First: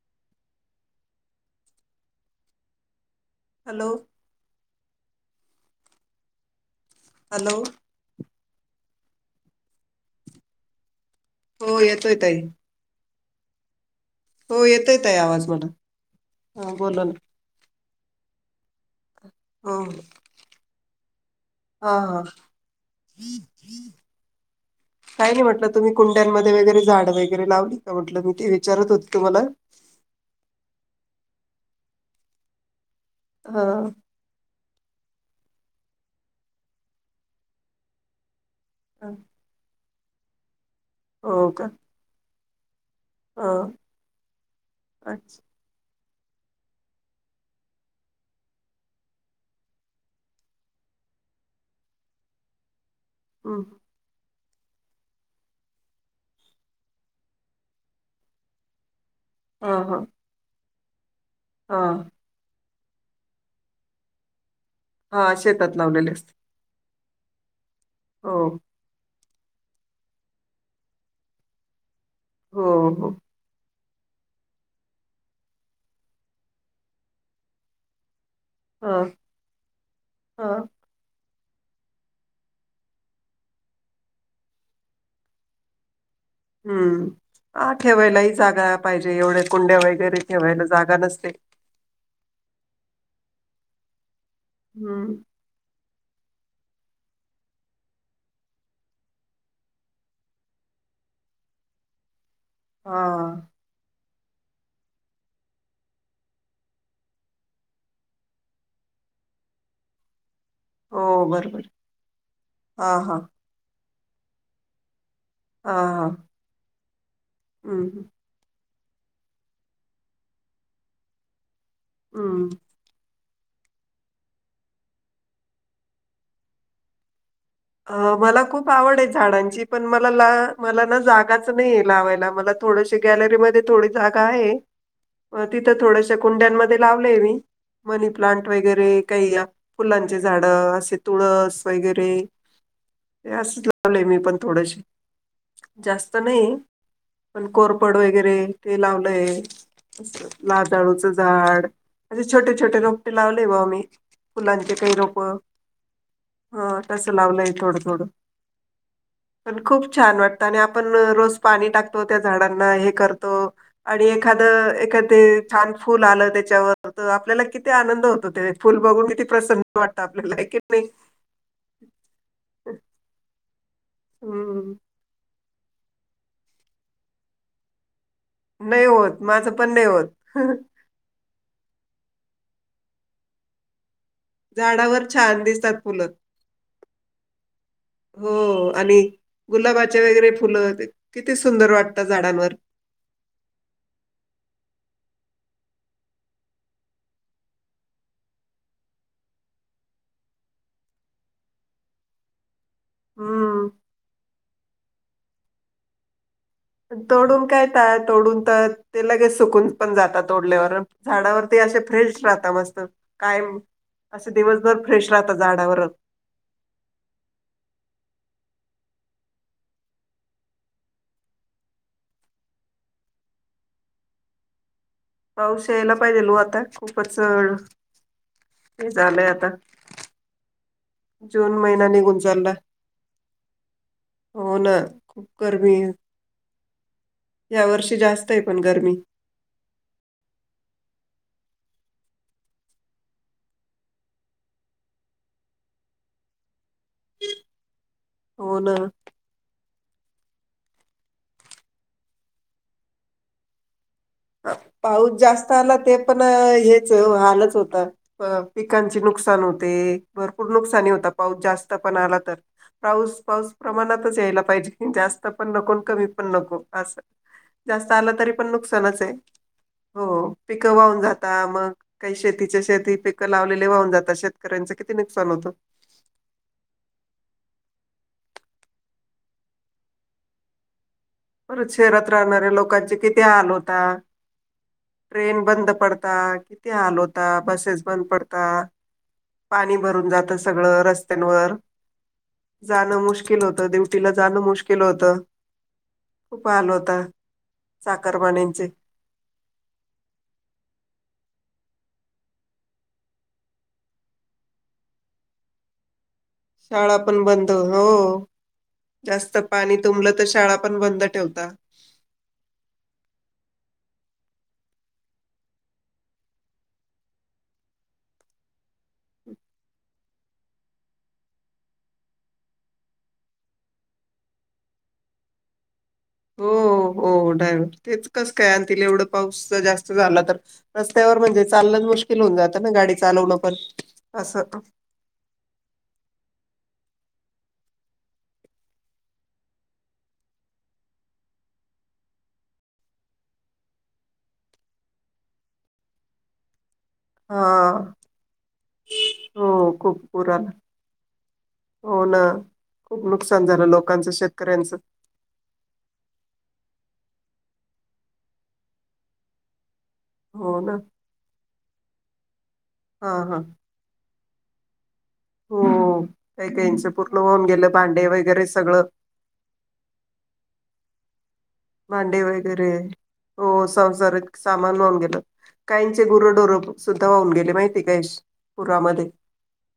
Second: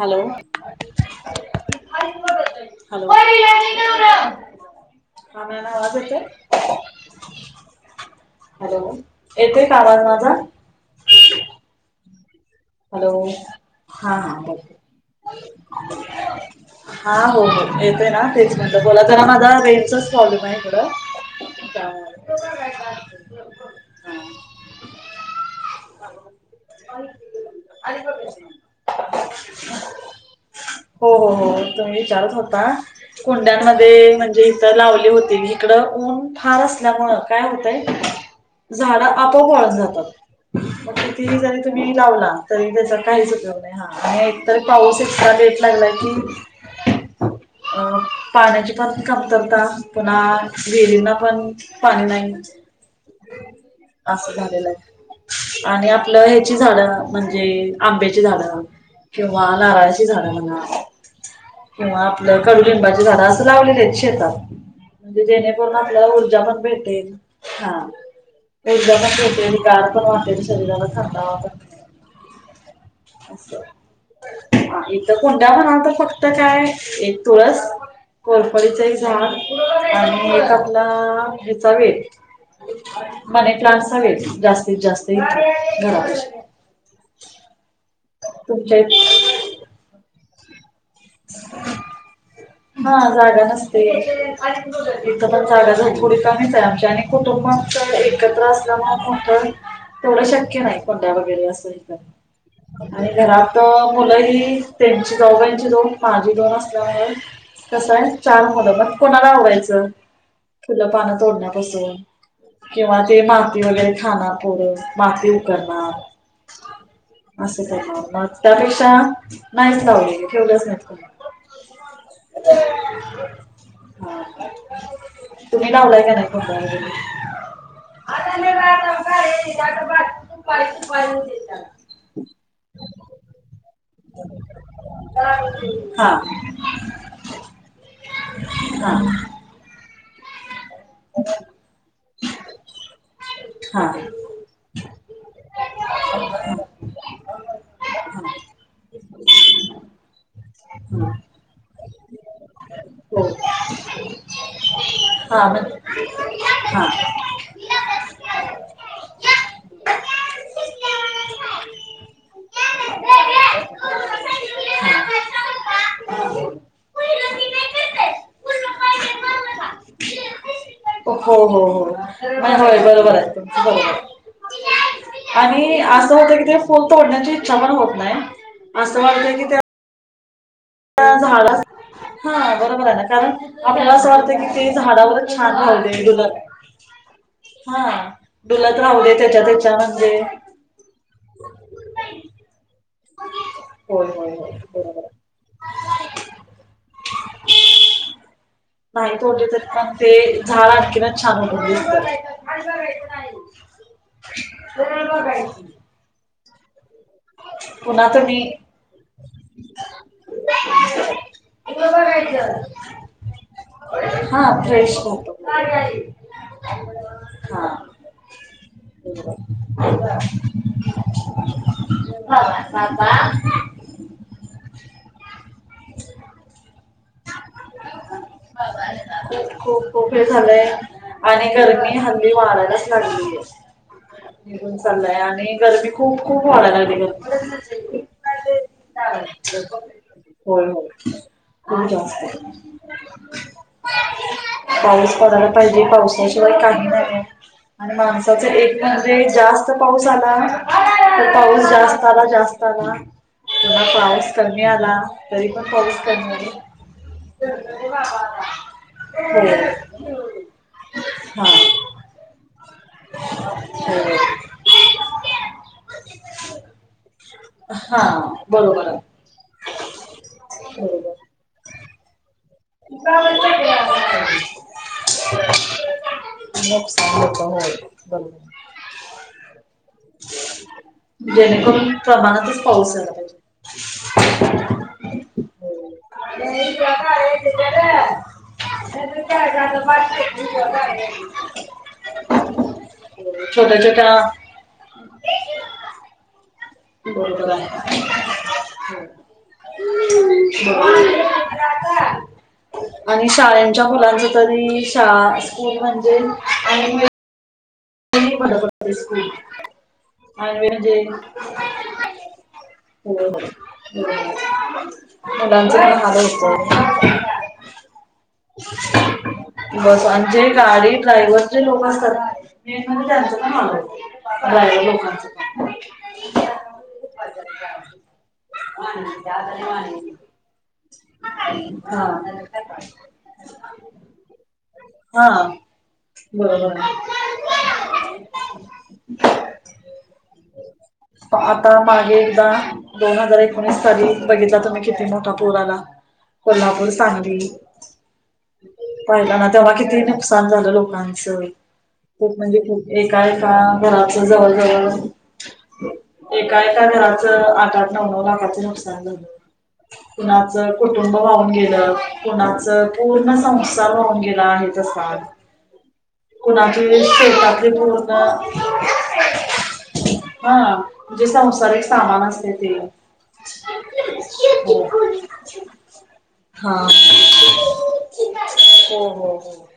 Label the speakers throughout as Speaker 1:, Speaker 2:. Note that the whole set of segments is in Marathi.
Speaker 1: Hello, [inaudible] hello.
Speaker 2: हॅलो.
Speaker 1: [inaudible] आवाज येतोय?
Speaker 2: हॅलो.
Speaker 1: हॅलो. येतोय का, आवाज माझा? [inaudible]
Speaker 2: हो, येतोय ताई.
Speaker 1: हॅलो. हा.
Speaker 2: हो
Speaker 1: बोलतेय.
Speaker 2: येतोय ताई
Speaker 1: [inaudible]
Speaker 2: आवाज मला
Speaker 1: ह,
Speaker 2: बोला ना
Speaker 1: हा हो, हो. येतोय ना? तेच म्हणल. बोला जरा
Speaker 2: हो
Speaker 1: रेंजचाच प्रॉब्लेमय इकडं.
Speaker 2: हा हा
Speaker 1: त्यामुळं.
Speaker 2: [unintelligible] काही नाही. म्हटलं, तुम्ही कुंड्यांमध्ये वगैरे, झाड वगैरे लावली. का
Speaker 1: आली बघ [inaudible]
Speaker 2: म्हटलं मी ते विचारत होते तुम्हाला
Speaker 1: हो, हो, हो. तुम्ही विचारत होता.
Speaker 2: हा
Speaker 1: कुंड्यांमध्ये म्हणजे लावली होती मी. इकडं, ऊन फार असल्यामुळं काय होतंय झाडं
Speaker 2: हा.
Speaker 1: आपोआप वाळून जातात. मग कितीही
Speaker 2: हो
Speaker 1: जरी
Speaker 2: का
Speaker 1: तुम्ही लावला तरी त्याचा काहीच उपयोग्य नाही, हा आणि एकतर पाऊस इतका
Speaker 2: अच्छा
Speaker 1: लेट लागलाय की अ पाण्याची पण कमतरता पुन्हा विहीरींना पण पानी नाही.
Speaker 2: ऊ!
Speaker 1: असं झालेल आहे आणि आपलं ह्याची झाड म्हणजे आंब्याची झाडं. किंवा
Speaker 2: हा हा
Speaker 1: नाराळची झाड म्हणा
Speaker 2: हा
Speaker 1: किंवा आपल कडुलींबाची झाड असं लावलेलीं हेत शेतात. म्हणजे
Speaker 2: हा
Speaker 1: जेणे
Speaker 2: शेतात
Speaker 1: करून
Speaker 2: लावलेले
Speaker 1: आपल्याला
Speaker 2: असते
Speaker 1: ऊर्जा पण भेटेल हा.
Speaker 2: हो!
Speaker 1: ऊर्जा पण भेटेल, गार पण वाटेल, शरीराला थंडावा पण
Speaker 2: हो हो!
Speaker 1: अस. इथ कुंड्या म्हणाल तर फक्त काय आहे, एक तुळस, कोर पडीच एक
Speaker 2: हा
Speaker 1: झाड, आणि एक
Speaker 2: हा
Speaker 1: आपला ह्याचा वेल. मनी प्लांट चा वेल जास्तीत जास्त इथं घरापशी.
Speaker 2: हूं हा ठेवायलाही जागा
Speaker 1: तुमच्या
Speaker 2: पाहिजे
Speaker 1: इथ
Speaker 2: एवढ्या कुंड्या वगैरे ठेवायला जागा नसते.
Speaker 1: भा जागा नसत.
Speaker 2: हम्म
Speaker 1: त जागा झाली [unintelligible] कुडीत आम्हीच आहे आमच्या आणि कुटुंब आमचं एकत्र असल्यामुळ तेवढं शक्य नाही कुंड्या वगैरे असं हित.
Speaker 2: हा
Speaker 1: आणि घरात मुलं ही त्यांची जाऊबांची दोन माझी दोन असल्यामूळ कसं आहे चार मूल म कोणाला आवरायच. फुलं
Speaker 2: हो
Speaker 1: पानं
Speaker 2: बरोबर
Speaker 1: तोडण्यापसून,
Speaker 2: हा
Speaker 1: किंवा
Speaker 2: हा
Speaker 1: ते माती वगैरे खानारं पोर माती ऊं
Speaker 2: हा हा
Speaker 1: करनार असं काही
Speaker 2: हम्म
Speaker 1: मा त्यापेक्षा नाहीच लावलेल ठेवलंच नाही कुणी.
Speaker 2: हूं!
Speaker 1: ह तुम्ही लावलाय का नाही कुंड्या वैगरे.
Speaker 2: अ मला खूप आवड आहे झाडांची पण मला ला मला ना जागाच नाहीये लावायला मला थोडशी गॅलरी मध्ये थोडी जागा आहे. अ तिथं थोडश्या
Speaker 1: हा
Speaker 2: कुंड्यांमध्ये लावलंय मी मनी प्लांट वगैरे
Speaker 1: हा
Speaker 2: काही या फुलांचे झाडं असे तुळस वगैरे. ते असच
Speaker 1: हा हा
Speaker 2: लावलय मी पण थोडशे. जास्त नाही पण कोरपड वगैरे ते लावलंय. लाजाळूचं झाड असे छोटे, छोटे रोपटे
Speaker 1: हो
Speaker 2: लावले बा मी. फुलंचे काही रोप.
Speaker 1: हा मं हा.
Speaker 2: लावलंय थोडं, थोडं. पण खूप छान वाटतं, आणि आपण रोज पाणी टाकतो त्या झाडांना हे करतो. आणि एखादं एखादे छान फुल आलं त्याच्यावर तर आपल्याला किती आनंद होतो ते. फुल बघून किती प्रसन्न वाटतं आपल्याला कि नही.
Speaker 1: हो हो हो, आणि होय बरोबर आहे तुमच बरोबरं.
Speaker 2: हूं!
Speaker 1: आणि असं होतं की ते फुल तोडण्याची इच्छा पण होत नाही.
Speaker 2: नही होत, माझं पण नही होत.
Speaker 1: ह बरोबर आहे ना, कारण आपल्याला असं वा [unintelligible] कि ते झाडावर छान ठवले दुला [unintelligible] हा
Speaker 2: हो
Speaker 1: डुलत
Speaker 2: आणि
Speaker 1: राहू दे त्याच्या त्याच्या
Speaker 2: गुलाबाचे
Speaker 1: म्हणजे
Speaker 2: वगैरे फुलं ते किती सुंदर वाटता झाडांवर
Speaker 1: हो हो हो बरोबर ये माहीत होतंत पण ते झाड आणखीनच छान उठून दिसतं अल बघायच नाही
Speaker 2: हम्म
Speaker 1: तर बघायचं.
Speaker 2: तोडून काय ते
Speaker 1: पुन्हा तुम्ही
Speaker 2: तोडून तर ते लगेच सुकून पण जातात तोडल्यावर झाडावर ते असे
Speaker 1: इकडं
Speaker 2: फ्रेश राहता
Speaker 1: बघायचं.
Speaker 2: मस्त कायम असं दिवसभर फ्रेश राहता झाडावरच
Speaker 1: हा [unintelligible] ह [inaudible] बाबा
Speaker 2: पाऊस यायला पाहिजेल ओ आता खूपच झालंय
Speaker 1: खूप
Speaker 2: आता
Speaker 1: खूप खूप हे झालंय आणि
Speaker 2: जून महिना
Speaker 1: गरमी
Speaker 2: निघून
Speaker 1: हल्ली
Speaker 2: चालला
Speaker 1: वाढायलाच लागलीये
Speaker 2: हो
Speaker 1: निघून
Speaker 2: ना
Speaker 1: चाललाय
Speaker 2: खूप
Speaker 1: आणि
Speaker 2: गरमी
Speaker 1: गरबी खूप खूप वाढयला लागली गर
Speaker 2: या वर्षी जास्तय पण गरमी
Speaker 1: होय होय खूप जास्तय.. पाऊस पडायला पाहिजे पावसाशिवाय काही नाहीये आणि माणसाचं
Speaker 2: हो ना
Speaker 1: एक म्ह णजे जास्त पाऊस आला तर पाऊस जास्त आला जास्त आला थोडा पाऊस कमी आला
Speaker 2: पाऊस
Speaker 1: तरी
Speaker 2: जास्त
Speaker 1: पण
Speaker 2: आला ते
Speaker 1: पाऊस
Speaker 2: पण
Speaker 1: कमी आला
Speaker 2: [unintelligible] हालच होता पिकांचे नुकसान होते भरपूर नुकसानी होता पाऊस
Speaker 1: हो.
Speaker 2: जास्त पण आला तर पाऊस पाऊस
Speaker 1: हा हो
Speaker 2: प्रमाणातच यायला पाहिजे. जास्त पण नको कमी पण नको असं जास्त आला
Speaker 1: हा
Speaker 2: तरीपण नुकस्
Speaker 1: बरोबर
Speaker 2: हो पिकं
Speaker 1: आहे
Speaker 2: वाहून
Speaker 1: बरोबर.
Speaker 2: जाता मग काही शेतीच्या शेती
Speaker 1: नुकसान
Speaker 2: पिकं लावलेले वाहून जातात शेतकऱ्यांचं किती नुकसान होतं
Speaker 1: नुकसान होत हो बरोबर ये
Speaker 2: परत
Speaker 1: जेणेकरून
Speaker 2: शहरात राहणाऱ्या
Speaker 1: प्रमाणातच पाऊस
Speaker 2: लोकांचे
Speaker 1: यायला
Speaker 2: किती
Speaker 1: पाहि...
Speaker 2: हाल होता. ट्रेन बंद पडता किती हाल होता बसेस बंद पडतात पाणी भरून जात सगळं रस्त्यांवर जाणं मुश्किल होतं
Speaker 1: छोट्या
Speaker 2: ड्युटीला
Speaker 1: छोट्या
Speaker 2: जाणं मुश्किल होतं खूप हाल हो..
Speaker 1: बरोबर आहे. हम् ब [unintelligible] [inaudible] आणि शाळेंच्या मुलांनी तरी शा स्कूल म्हणजे आणि
Speaker 2: शाळा पण बं द हो
Speaker 1: भडकते स्कूल
Speaker 2: जास्त पाणी तुंबलं तर शाळा
Speaker 1: आणि
Speaker 2: पण
Speaker 1: म्हणजे
Speaker 2: बंद ठेवता
Speaker 1: हो हो हो हो मुलाचं पण हाल होता बस अन् जे गाडी ड्रायव्हर जे लोक असतात ना [unintelligible] [inaudible] लोकांचं का
Speaker 2: हो हो हो ड्रायव्हर तेच कस काय आणतील
Speaker 1: हा
Speaker 2: एवढं पाऊस जास्त झाला तर र... स्त्यावर म्हणजे चालणचं मुश्किल होऊन जातं ना गाडी चालवणं पण असं
Speaker 1: हा बरोबर
Speaker 2: [inaudible]
Speaker 1: आता मागे एकदा दोन हजार एकोणीस साली बघितला तुम्ही किती मोठा पूर आला. कोल्हापूर, सांगली
Speaker 2: हा
Speaker 1: पाहिलं
Speaker 2: हो
Speaker 1: ना तेव्हा
Speaker 2: खूप
Speaker 1: किती
Speaker 2: पूर
Speaker 1: नुकसान
Speaker 2: आला
Speaker 1: झालं लोकांच?
Speaker 2: हो ना
Speaker 1: खूप म्हणजे खूप एका
Speaker 2: नुकसान
Speaker 1: एका
Speaker 2: झालं लोकांचं
Speaker 1: घराच जवळ
Speaker 2: शेतकऱ्यांचं
Speaker 1: जवळ एका एका घराच आठा नऊ नऊ लाखाचं नुकसान झालं. कुणाच
Speaker 2: हो ना
Speaker 1: कुटुंब वाहून गेलं कुणाच
Speaker 2: हा
Speaker 1: पूर्ण
Speaker 2: हा
Speaker 1: सं सार वाहून गेला आहे तसा.
Speaker 2: हो, काही काहीच
Speaker 1: कुणाची
Speaker 2: पूर्ण होऊन गेलं
Speaker 1: शेतातले
Speaker 2: भांडे
Speaker 1: पूर्ण
Speaker 2: वगैरे सगळं.
Speaker 1: हा, जे संसारिक
Speaker 2: भांडे
Speaker 1: सामान असते ते.
Speaker 2: वगैरे हो संसारिक सामान वाहून गेलं काहींचे गुरंढोरं
Speaker 1: हां.
Speaker 2: सुद्धा वाहून गेले माहिती काय पुरामध्ये
Speaker 1: हो हो हो, हो.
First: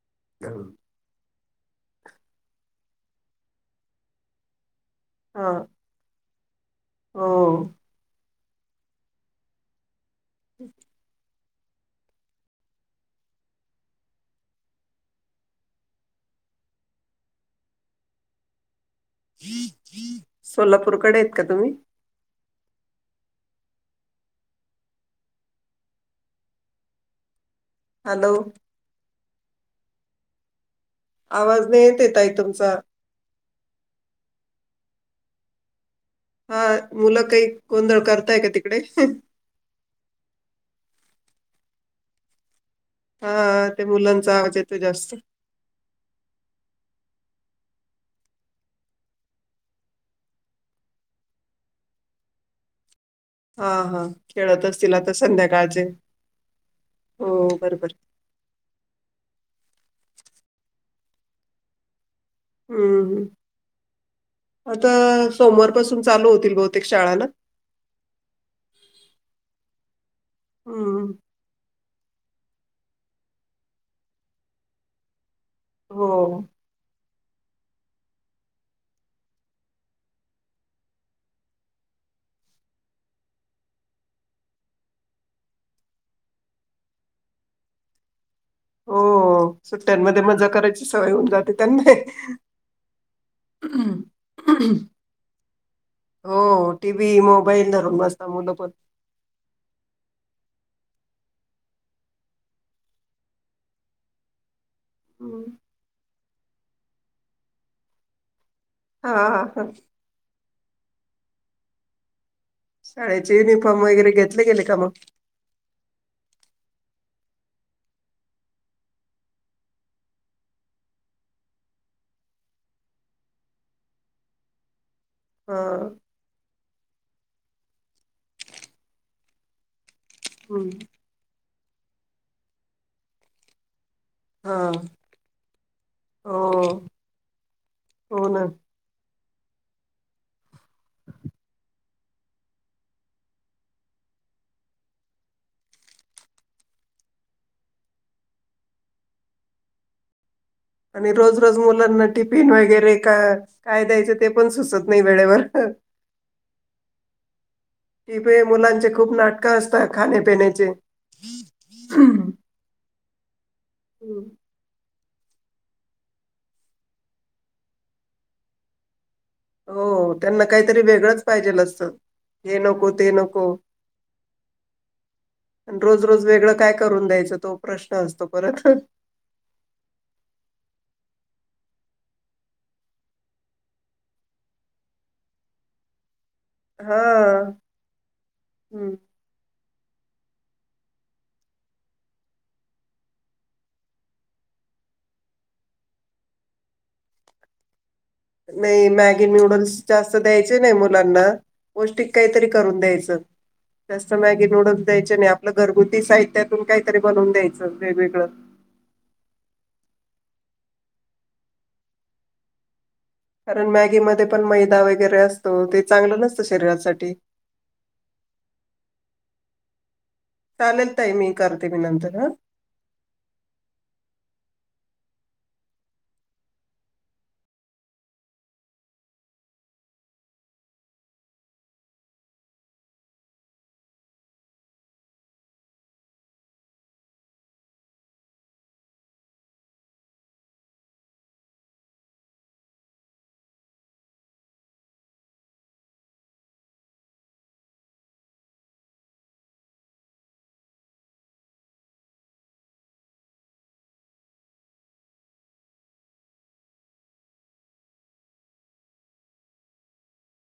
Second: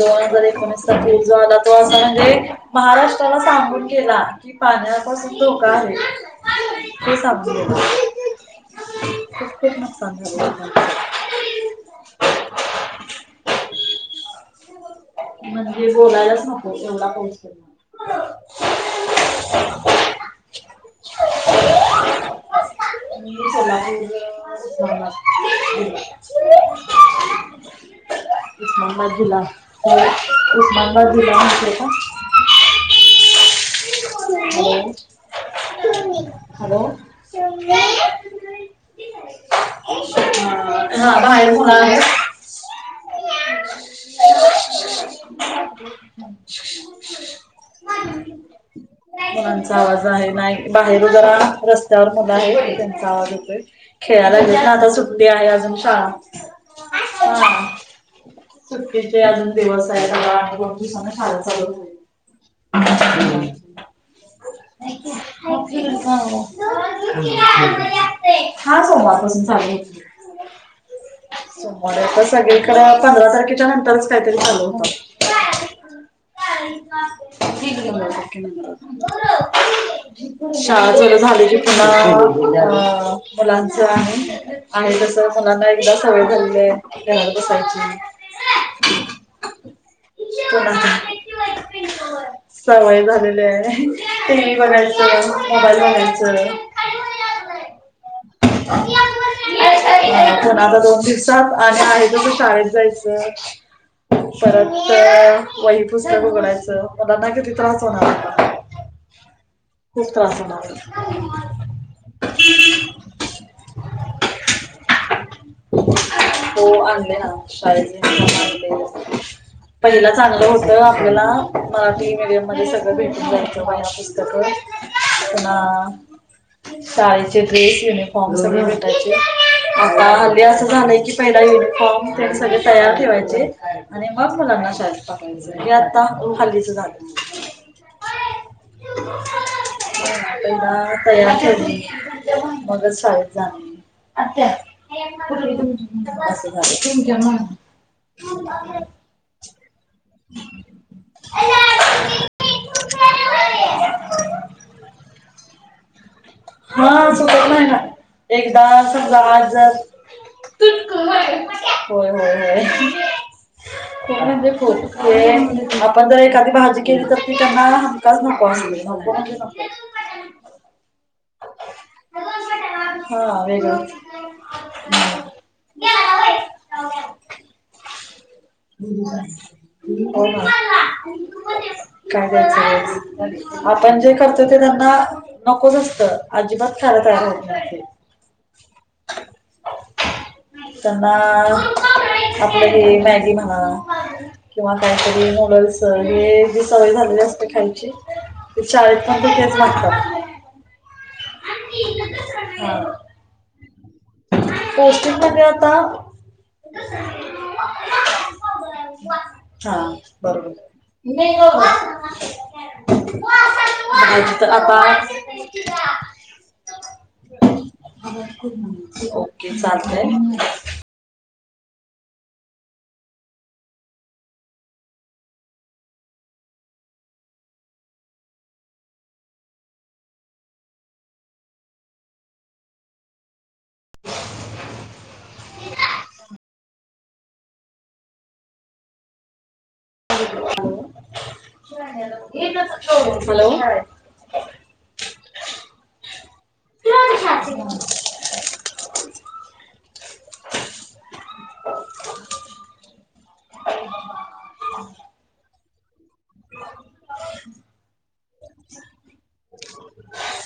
Speaker 1: दोन हजार एकोणीसचा पूर जो आला तो असा म्हणजे महाराष्ट्राला सांगून गेला. कि पाण्या पासून
Speaker 2: हा
Speaker 1: धोका आहे. ते
Speaker 2: हो
Speaker 1: सांगून गेला, किती नुकसान झालं [unintelligible] म्हणजे बोलायलाच नको एवढा पाऊस पडला.
Speaker 2: सोलापूरकडे आहेत का तुम्ही?
Speaker 1: मी सोलापूर, उस्मानाबाद [unintelligible]
Speaker 2: हॅलो.
Speaker 1: उस्माबाद जिला, उस्माबाद जिला
Speaker 2: आवाज
Speaker 1: माहितेये
Speaker 2: नाही
Speaker 1: का?
Speaker 2: येत आहे ताई तुमचा
Speaker 1: आहे का
Speaker 2: हा,
Speaker 1: हॅलो हॅलो
Speaker 2: मुलं काही, गोंधळ करताय का तिकडे?
Speaker 1: [unintelligible]
Speaker 2: हा ते मुलांचा आवाज येतोय जास्त.
Speaker 1: [unintelligible]
Speaker 2: [inaudible]
Speaker 1: मुलांचा आवाज आहे नाही बाहेर जरा रस्त्यावर मुलं आहेत त्यांचा आवाज ये तोय,
Speaker 2: हा हा
Speaker 1: खेळाय लागलेत
Speaker 2: खेळत
Speaker 1: ना आता
Speaker 2: असतील
Speaker 1: सुट्टी आहे अजून
Speaker 2: संध्याकाळचे
Speaker 1: शाळा,
Speaker 2: हो
Speaker 1: हा.
Speaker 2: बरोबर
Speaker 1: सुटटीचे अजून दिवस आहेत आणि दोन दिवसान शाळा चालू होईल.
Speaker 2: हम्म. आता सोमवार पासून चालू होतील बहुतेक शाळा ना.
Speaker 1: ते, हा सोमवार पासून चालु होतील.
Speaker 2: हम.
Speaker 1: सोमवार [unintelligible] सगळी कड पंधरा तारखेच्या नंतरच काहीतरी चालू होतात.
Speaker 2: हो.
Speaker 1: ठीक आहे मॅम, ओके मॅम.
Speaker 2: [inaudible]
Speaker 1: शाळा चालू झाली की पुन्हा अ मुलांचं आहे. आहे तस मुलाना एकदा सवय झालेलीये, घरात बसायची.
Speaker 2: हो, सुट्ट्यांमध्ये मजा करायची
Speaker 1: पुन्हा
Speaker 2: सवय होऊन जाते त्यांने.
Speaker 1: सवय झालेले आहे टी व्ही बघायचं, मोबाईल बघायचं.
Speaker 2: टी व्ही, मोबाईल धरून बसता मुलं पण.
Speaker 1: [unintelligible] पण आता दोन दिवसात आणि आहे तस शाळेत जायचंय.
Speaker 2: हम्म.
Speaker 1: परत, वही पुस्तक उघडायचं मुलांना किती त्रास होणार आता?
Speaker 2: हा हा
Speaker 1: खूप त्रास होणार.
Speaker 2: शाळेचे युनिफॉर्म वगैरे घेतले गेले का मग?
Speaker 1: तो आणले ना शाद पहिलं चांगलं होत आपल्याला मराठी मीडियम मध्ये सगळ भेटून जायचं. तक
Speaker 2: हा
Speaker 1: [unintelligible] शाळेचे ड्रेस युनिफॉर्म सगळे भेटायचे. आता आल् असं
Speaker 2: हम्म.
Speaker 1: झालंय की पहिला युनिफॉर्म त सगळे तयार ठेवायचे. आणि बघ मुलांना
Speaker 2: हा
Speaker 1: शाळेत पकायचं की आता
Speaker 2: हो
Speaker 1: खालीच झालं.
Speaker 2: हो ना
Speaker 1: तला तयार ठ मग साळेत जा अच्छ तमच्या म्ह- ह
Speaker 2: आणि रोज रोज मुलांना टिफिन वगैरे का काय द्यायचं ते पण सुचत नाही वेळेवर.
Speaker 1: हा ज नाही ना
Speaker 2: टिफे
Speaker 1: एकदा
Speaker 2: मुलांचे खूप
Speaker 1: समजाज
Speaker 2: नाटकं असतात खाण्यापिण्याचे
Speaker 1: होय होय
Speaker 2: हम्म.
Speaker 1: होय. [unintelligible] हो आपण जर एखादी भाजी केली तर ती त्यांना हमकाच नको असली नको म्हणज नो
Speaker 2: हो त्यांना काहीतरी वेगळंच पाहिजेल असत हे नको ते नको.
Speaker 1: हा वेगळं
Speaker 2: रोज रोज वेगळं काय करून द्यायचं तो प्रश्न असतो परत
Speaker 1: हो काय द्यायचं आपण जे करतो ते त्यांना नकोच असत. अजिबात
Speaker 2: हा
Speaker 1: खाला तयार होत
Speaker 2: हम्म.
Speaker 1: त्यांना आपलं हे मॅगी हा किंवा काहीतरी नूडल्स हे जी सवय झालेली असते खायची. शाळेत पण तुकेच मागतात.
Speaker 2: द्याय नाही मुलाना पष्ट काहीतरी करून
Speaker 1: हा
Speaker 2: द्याय. नूडल्स
Speaker 1: पौष्टिक
Speaker 2: द्यायचे नाही
Speaker 1: म्हणजे
Speaker 2: आपलं
Speaker 1: आता
Speaker 2: घरगुती साहित्यातून काहीतरी बनून द्यायचं वेगवेगळं
Speaker 1: हा बरोबर [unintelligible] ह
Speaker 2: कारण मॅगी म पण मैदा वगैरे असतो ते चांगलं नसतं शरीरासाठी.
Speaker 1: ओके चालतय.
Speaker 2: चालेलय मी करते मी नंतर ह.
Speaker 1: [unintelligible] ह हो [unintelligible] हॅलो [unintelligible] [unintelligible] [unintelligible] [unintelligible]